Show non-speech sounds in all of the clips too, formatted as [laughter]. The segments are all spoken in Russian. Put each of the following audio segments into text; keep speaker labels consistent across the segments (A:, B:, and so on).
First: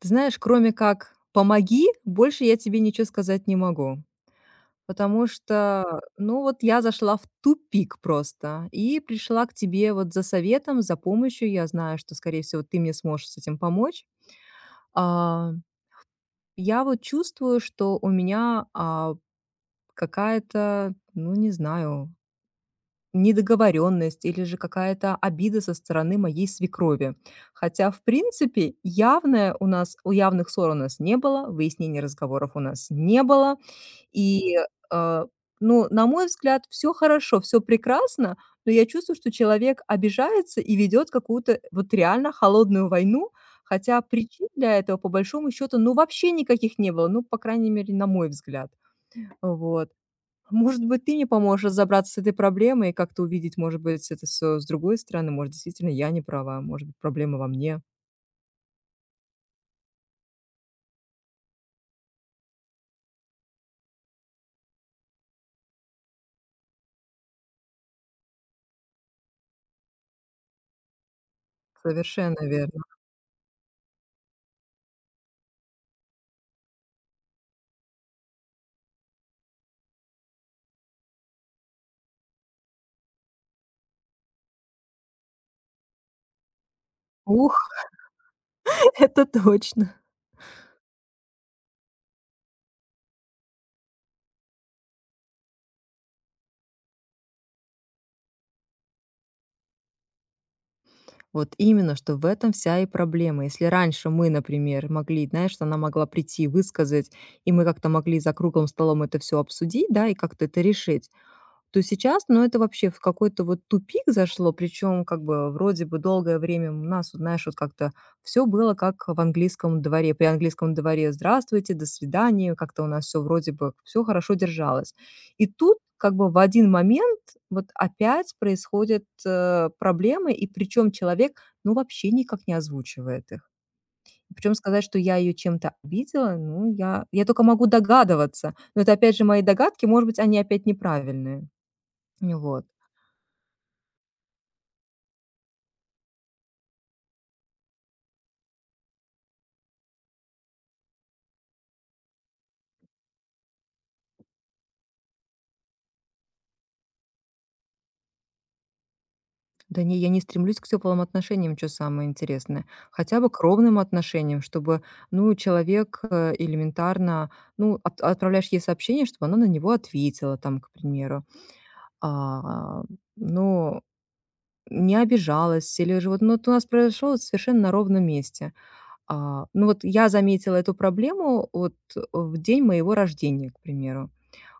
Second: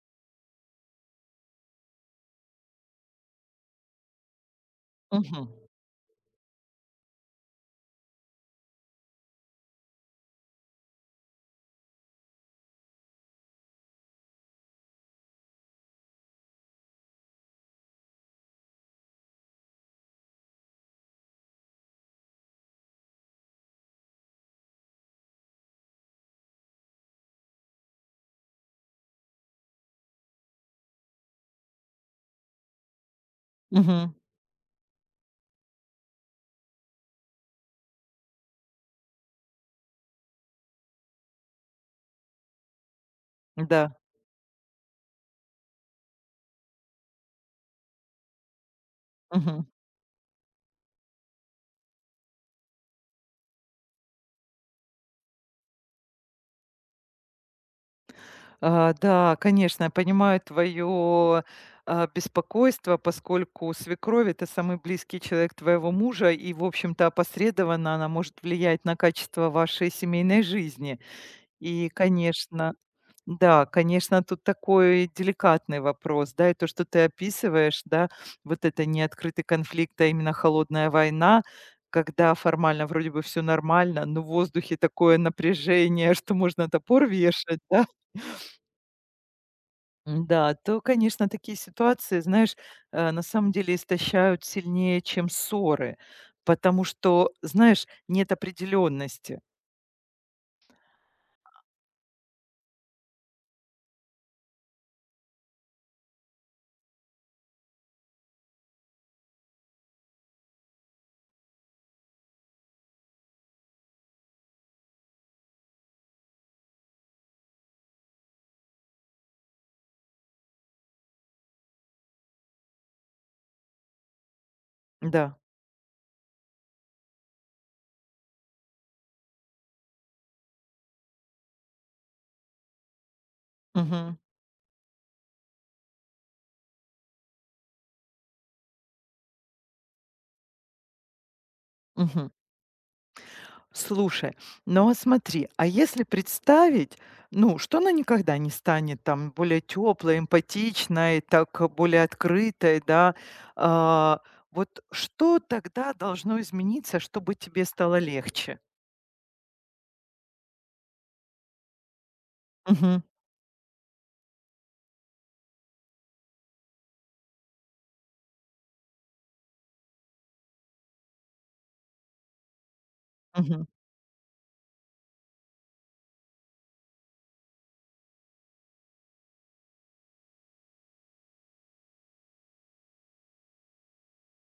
A: Ты знаешь, кроме как «помоги», больше я тебе ничего сказать не могу, потому
B: Мгм.
A: что, ну, вот я зашла в тупик просто и пришла к тебе вот за советом, за помощью. Я знаю, что, скорее всего, ты мне сможешь с этим помочь. А, я вот чувствую, что у меня, какая-то, ну, не знаю, недоговоренность или же какая-то обида со стороны моей свекрови. Хотя, в принципе, у явных ссор у нас не было, выяснений разговоров у нас не было.
B: Мгм.
A: И, э, ну, на мой взгляд, все хорошо, все прекрасно, но я чувствую, что человек обижается и ведет какую-то вот реально холодную войну,
B: Да.
A: хотя причин для этого, по большому счету, ну, вообще никаких не было, ну, по крайней мере, на мой взгляд.
B: Мгм.
A: Вот. Может быть, ты мне поможешь разобраться с этой проблемой и как-то увидеть, может быть, это все с другой стороны. Может, действительно, я не права, может быть, проблема во мне.
B: А, да, конечно, я понимаю твое, беспокойство, поскольку свекровь - это самый близкий человек твоего мужа, и, в общем-то, опосредованно она может влиять на качество вашей семейной жизни. И,
A: Совершенно
B: конечно,
A: верно.
B: да, конечно, тут такой деликатный вопрос, да, и то, что ты описываешь, да, вот это не открытый конфликт, а именно холодная война, когда формально вроде бы все нормально, но в воздухе такое напряжение, [laughs] что можно топор
A: Ух,
B: вешать, да.
A: [laughs] это точно.
B: Да, то, конечно, такие ситуации, знаешь, на самом деле истощают сильнее, чем ссоры, потому что, знаешь, нет определенности.
A: Вот именно, что в этом вся и проблема. Если раньше мы, например, могли, знаешь, что она могла прийти, высказать, и мы как-то могли за круглым столом это все обсудить, да, и как-то это решить, то сейчас, ну, это вообще в какой-то вот тупик зашло, причем как бы вроде бы долгое время у нас, вот знаешь, вот как-то все было как в английском дворе, при английском дворе «здравствуйте», «до свидания», как-то у нас все вроде бы все хорошо держалось.
B: Да.
A: И тут как бы в один момент вот опять происходят проблемы, и причем человек, ну, вообще никак не озвучивает их.
B: Мгм.
A: Причем сказать, что я ее чем-то обидела, ну, я только могу догадываться. Но это, опять же, мои догадки, может быть, они опять неправильные.
B: Мгм.
A: Ну вот.
B: Слушай, ну а смотри, а если представить, ну, что она никогда не станет там более теплой, эмпатичной, так более открытой, да, а, вот что тогда должно измениться, чтобы тебе стало легче?
A: Да не, я не стремлюсь к теплым отношениям, что самое интересное.
B: Мгм,
A: Хотя бы к ровным отношениям, чтобы, ну, человек, элементарно, ну, от отправляешь ей сообщение, чтобы она на него ответила там, к примеру. А,
B: мгм,
A: ну, не обижалась или же вот, ну, вот у нас произошло совершенно на ровном месте. Ну, вот я заметила эту проблему вот в день моего рождения, к примеру.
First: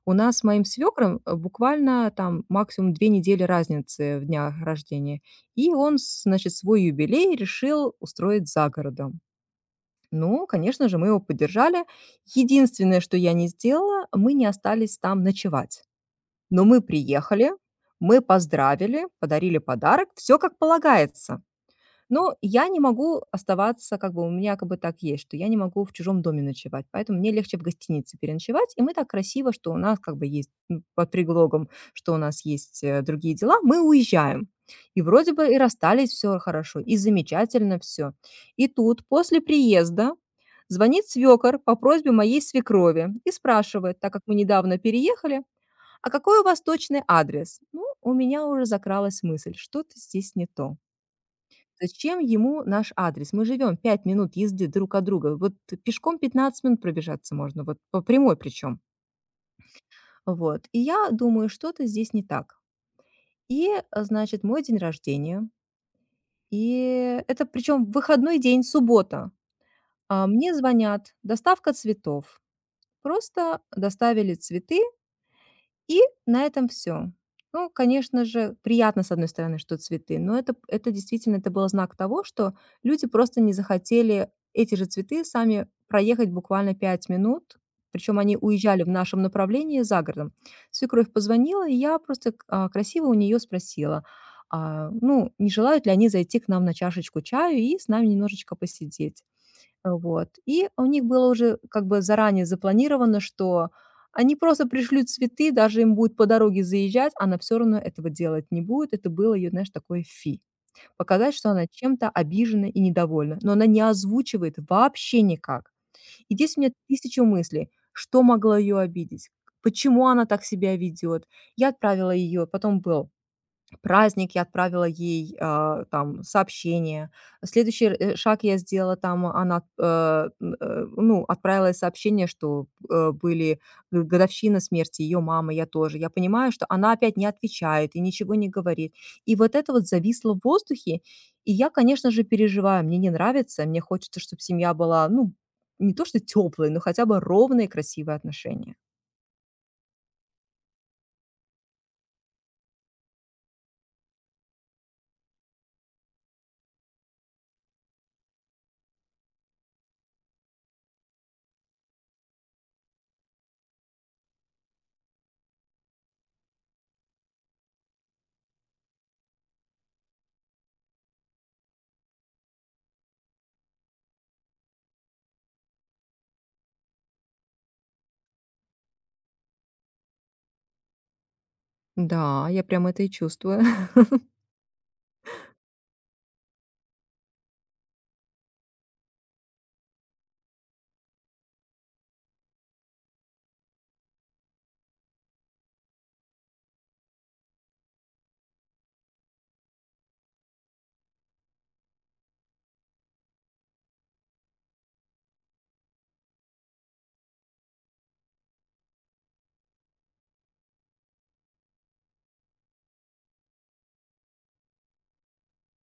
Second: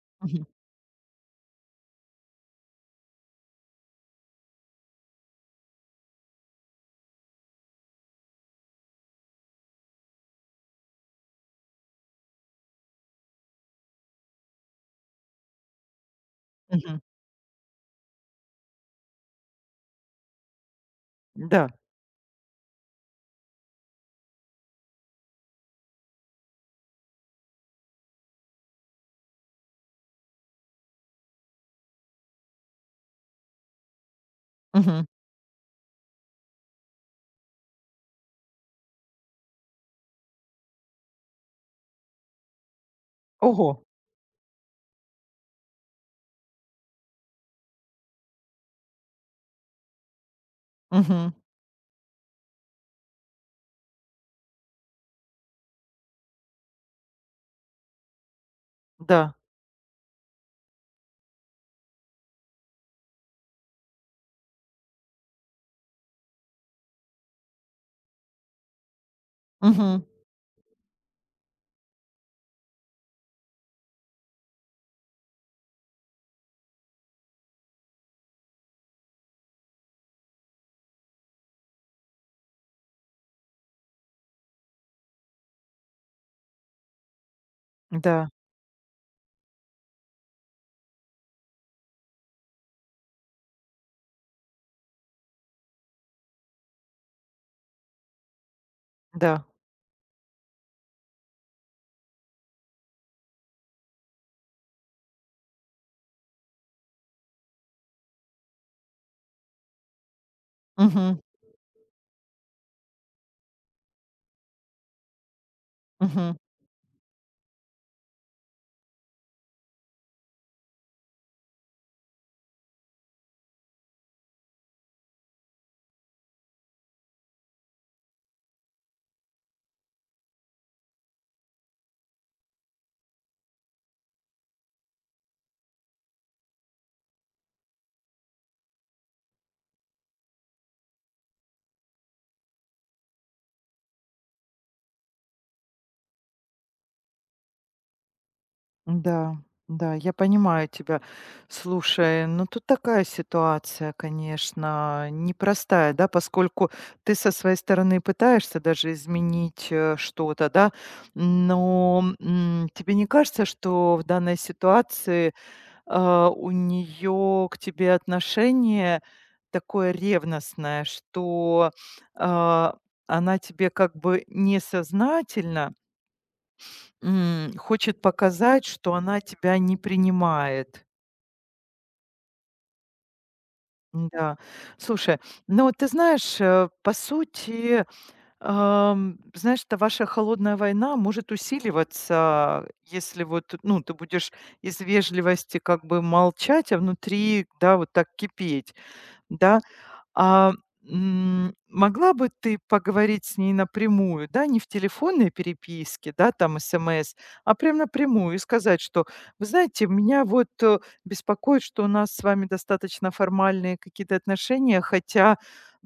A: У нас с
B: мгм,
A: моим свекром буквально там максимум 2 недели разницы в днях рождения. И он, значит, свой юбилей решил устроить за городом. Ну, конечно же, мы его поддержали. Единственное, что я не сделала, мы не остались там ночевать. Но мы
B: мгм.
A: приехали, мы поздравили, подарили подарок, все как полагается.
B: Да.
A: Но я не могу оставаться, как бы у меня как бы так есть, что я не могу в чужом доме ночевать, поэтому мне легче в гостинице переночевать. И мы так красиво, что у нас как бы есть ну, под предлогом, что у нас есть другие дела, мы уезжаем. И
B: Мгм.
A: вроде бы и расстались все хорошо, и замечательно все. И тут после приезда звонит свекор по просьбе моей свекрови и
B: Ого.
A: спрашивает, так как мы недавно переехали, а какой у вас точный адрес? Ну, у меня уже закралась мысль, что-то здесь не то.
B: Мгм.
A: Зачем ему наш адрес? Мы живем 5 минут езды друг от друга. Вот пешком 15 минут пробежаться можно, вот по прямой причем.
B: Да.
A: Вот. И я думаю, что-то здесь не так. И, значит, мой день рождения. И это причем выходной день, суббота.
B: Мгм.
A: А мне звонят, доставка цветов. Просто доставили цветы, и на этом все. Ну, конечно же, приятно, с одной стороны, что цветы, но это действительно, это был знак того, что люди просто не захотели эти же цветы сами проехать буквально 5 минут, причем
B: Да,
A: они уезжали в нашем направлении за городом. Свекровь позвонила, и я просто красиво у нее спросила, ну, не желают ли они зайти к нам на чашечку чаю и с нами немножечко посидеть.
B: да.
A: Вот. И у них было уже как бы заранее запланировано, что они просто пришлют цветы, даже им будет по дороге заезжать, она все равно этого делать не будет. Это было ее, знаешь, такое фи.
B: Мгм,
A: Показать, что она чем-то обижена и недовольна, но она не озвучивает вообще никак.
B: мгм.
A: И здесь у меня тысяча мыслей: что могло ее обидеть? Почему она так себя ведет. Я отправила ее, потом был праздник, я отправила ей, там, сообщение. Следующий шаг я сделала, там она, ну, отправила ей сообщение, что, были г годовщина смерти ее мамы, я тоже. Я понимаю, что она опять не отвечает и ничего не говорит. И вот это вот зависло в воздухе, и я, конечно же, переживаю. Мне не нравится, мне хочется, чтобы семья была, ну, не то что теплые, но хотя бы ровные, красивые отношения.
B: Да, да, я понимаю тебя. Слушай, ну тут такая ситуация, конечно, непростая, да, поскольку ты со своей стороны пытаешься даже изменить что-то, да, но тебе не кажется, что в данной ситуации у нее к тебе отношение такое ревностное, что а, она тебе как бы несознательно хочет показать, что она тебя не принимает.
A: Да, я прям это и чувствую. [laughs]
B: Да. Слушай, ну, вот ты знаешь, по сути, знаешь, эта ваша холодная война может усиливаться, если вот, ну, ты будешь из вежливости как бы молчать, а внутри, да, вот так кипеть, да. А, могла бы ты поговорить с ней напрямую, да, не в телефонной переписке, да, там смс, а прям напрямую и сказать, что, вы знаете, меня вот беспокоит, что у нас с вами достаточно формальные какие-то отношения, хотя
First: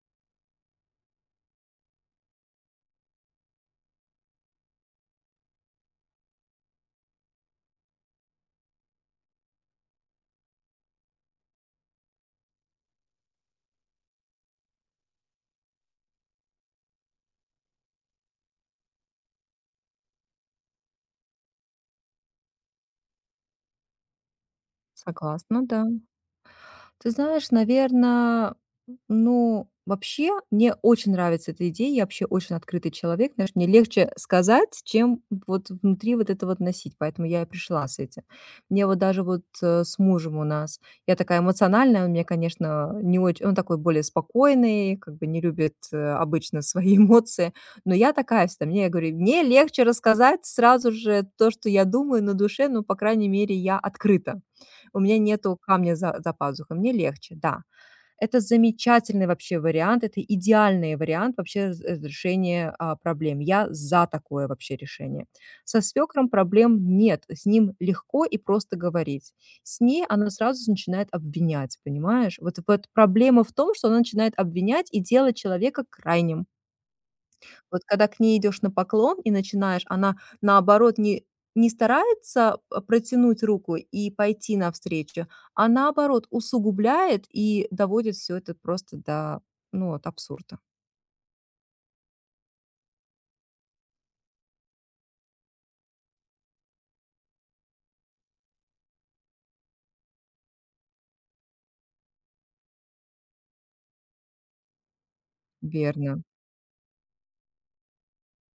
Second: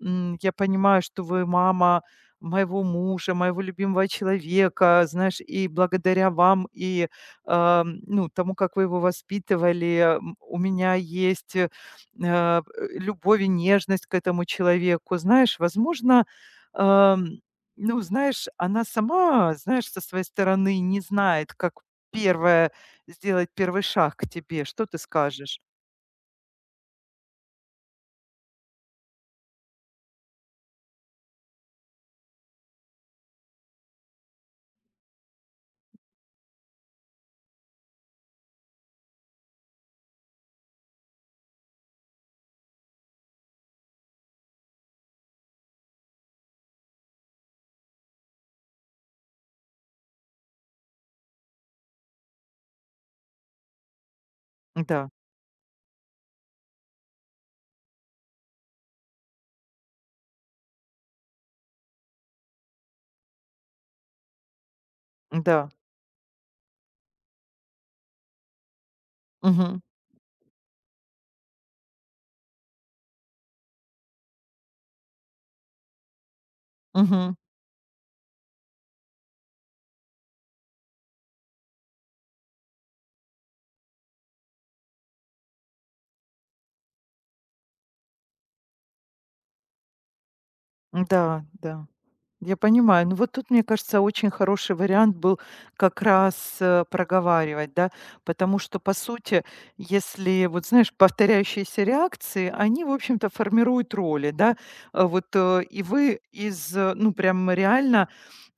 B: я понимаю, что вы мама моего мужа, моего любимого человека, знаешь, и благодаря вам и ну, тому, как вы его воспитывали, у меня есть Э, любовь и нежность к этому человеку. Знаешь, возможно, эм, ну, знаешь, она сама, знаешь, со своей стороны не знает, как первое сделать первый шаг к тебе. Что ты скажешь?
A: Согласна, да. Ты знаешь, наверное, ну, вообще мне очень нравится эта идея. Я вообще очень открытый человек. Знаешь, мне легче сказать, чем вот внутри вот это вот носить. Поэтому я и пришла с этим. Мне вот даже вот, с мужем у нас я такая эмоциональная, он мне, конечно, не очень. Он такой более спокойный, как бы не любит, обычно свои [laughs] эмоции. Но я такая всегда. Мне, я говорю, мне легче рассказать сразу же то, что я думаю на душе, ну, по крайней мере, я открыта. У
B: Да,
A: меня нету камня за пазухой, мне легче, да. Это замечательный вообще вариант, это идеальный вариант вообще разрешения, проблем. Я за такое вообще решение.
B: да.
A: Со свекром проблем нет, с ним легко и просто говорить.
B: Мгм,
A: С ней она сразу начинает обвинять, понимаешь? Вот проблема в том, что она начинает обвинять и делать человека крайним.
B: мгм.
A: Вот когда к ней идешь на поклон и начинаешь, она, наоборот, не старается, протянуть руку и пойти навстречу, а наоборот усугубляет и доводит все это просто до, ну, вот абсурда.
B: Да, да. Я понимаю. Ну вот тут, мне кажется, очень хороший вариант был как раз проговаривать, да, потому что, по сути, если, вот знаешь, повторяющиеся реакции, они, в общем-то, формируют роли, да, и вы
A: Верно.
B: из, ну прям реально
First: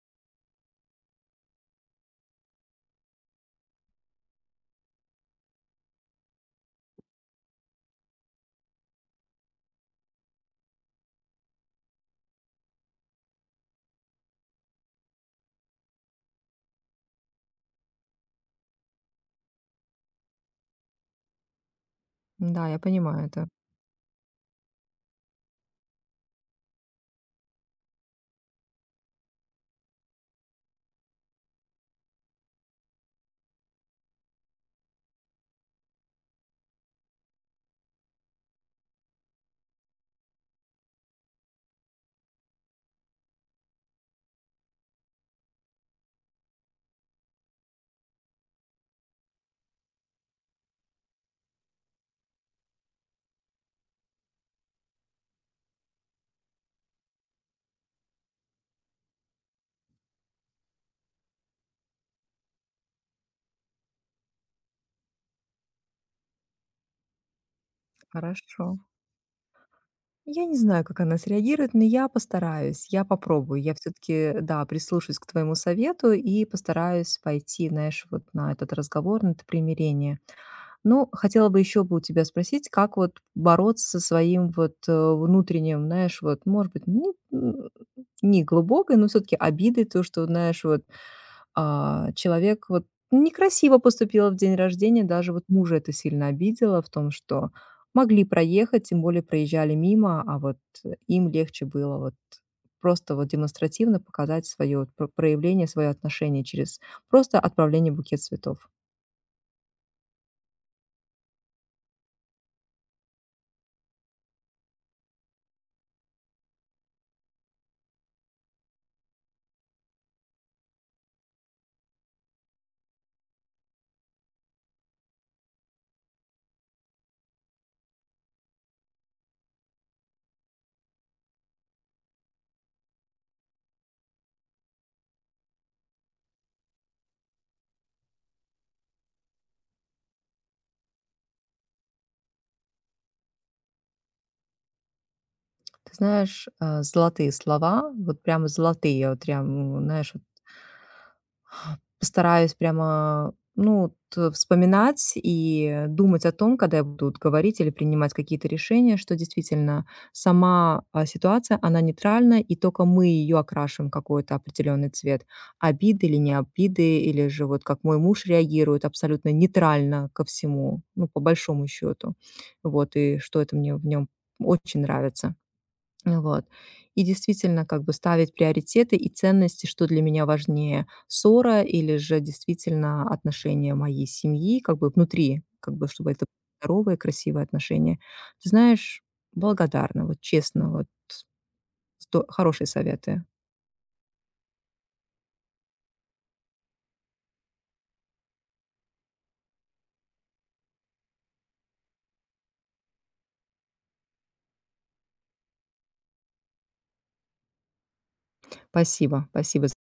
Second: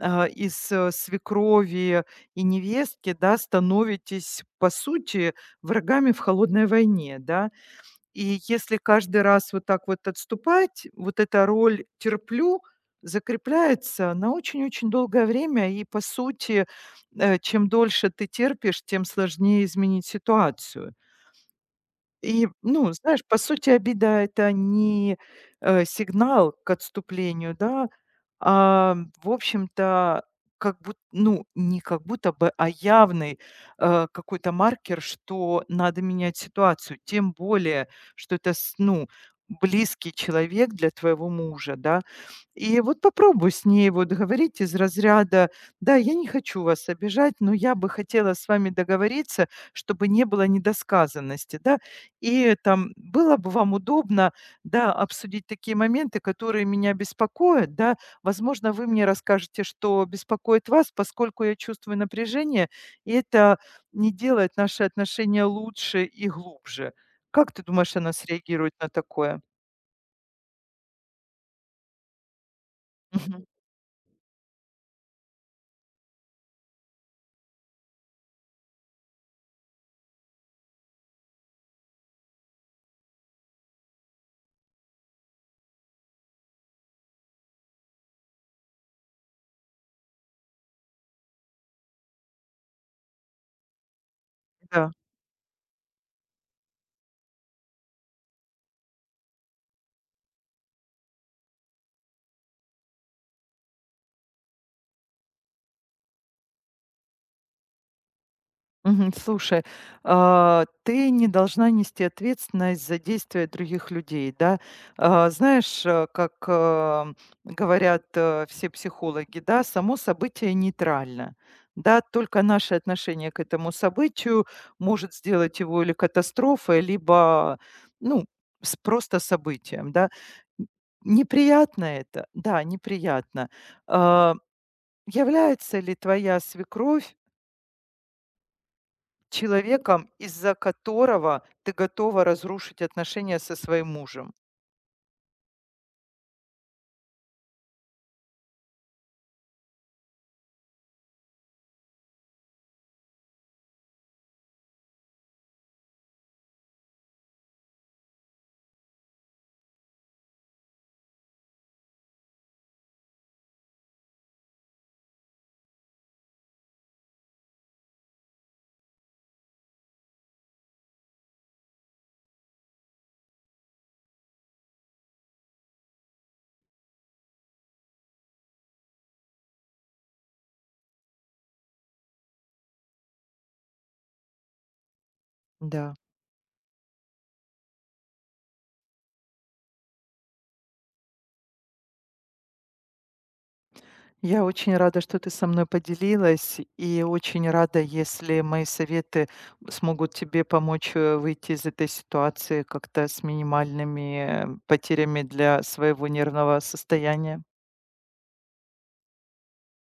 B: свекрови и невестки, да, становитесь, по сути, врагами в холодной войне, да, и если каждый раз вот так вот отступать, вот эта роль "терплю" закрепляется на очень-очень долгое время. И, по сути, чем дольше ты терпишь, тем сложнее изменить ситуацию. И,
A: Да, я
B: ну, знаешь,
A: понимаю
B: по
A: это.
B: сути, обида - это не, сигнал к отступлению, да, а, в общем-то, как бут ну, не как будто бы, а явный, какой-то маркер, что надо менять ситуацию. Тем более, что это с ну, близкий человек для твоего мужа, да. И вот попробуй с ней вот говорить из разряда: "Да, я не хочу вас обижать, но я бы хотела с вами договориться, чтобы не было недосказанности". Да, и там было бы вам удобно, да, обсудить такие моменты, которые меня беспокоят, да. Возможно, вы мне расскажете, что беспокоит вас, поскольку я чувствую напряжение, и это не делает наши отношения лучше и глубже. Как ты думаешь, она
A: Хорошо.
B: среагирует на такое?
A: Я не знаю, как она среагирует, но я постараюсь, я
B: Мгм.
A: попробую. Я все таки да, прислушаюсь к твоему совету и постараюсь пойти, знаешь, вот на этот разговор, на это примирение. Ну, хотела бы еще бы у тебя спросить, как вот бороться со своим вот внутренним, знаешь, вот, может быть, м, не глубокой, но все-таки обидой, то, что, знаешь, вот человек вот некрасиво поступил в день
B: Да.
A: рождения, даже вот мужа это сильно обидело в том, что могли проехать, тем более проезжали мимо, а вот им легче было вот просто вот демонстративно показать свое проявление, свое отношение через просто отправление букет цветов.
B: Мгм. Слушай, ты не должна нести ответственность за действия других людей, да. А, знаешь, как говорят все психологи, да, само событие нейтрально. Да, только наше отношение к этому событию может сделать его или катастрофой, либо, ну, с просто событием, да. Н- Неприятно это, да, неприятно. А, является ли твоя свекровь человеком, из-за которого ты готова разрушить отношения со своим мужем.
A: Ты знаешь, золотые слова, вот прямо золотые. Я вот прям, знаешь, вот постараюсь прямо, ну, вот вспоминать и думать о том, когда я буду вот говорить или принимать какие-то решения, что действительно сама, ситуация, она нейтральна, и только мы ее окрашиваем в какой-то определенный цвет. Обиды или не обиды, или же вот как мой муж реагирует абсолютно нейтрально ко всему, ну, по большому счету. Вот, и что это мне в нем очень нравится. Вот. И действительно, как бы ставить приоритеты и ценности, что для меня важнее: ссора или же действительно отношения моей семьи, как бы внутри, как бы
B: Да.
A: чтобы это были здоровые, красивые отношения. Ты знаешь, благодарна, вот честно, вот сто хорошие советы.
B: Я очень рада, что ты со мной поделилась, и очень рада, если мои советы смогут тебе помочь выйти из этой ситуации как-то с минимальными потерями для своего нервного состояния.
A: Спасибо, спасибо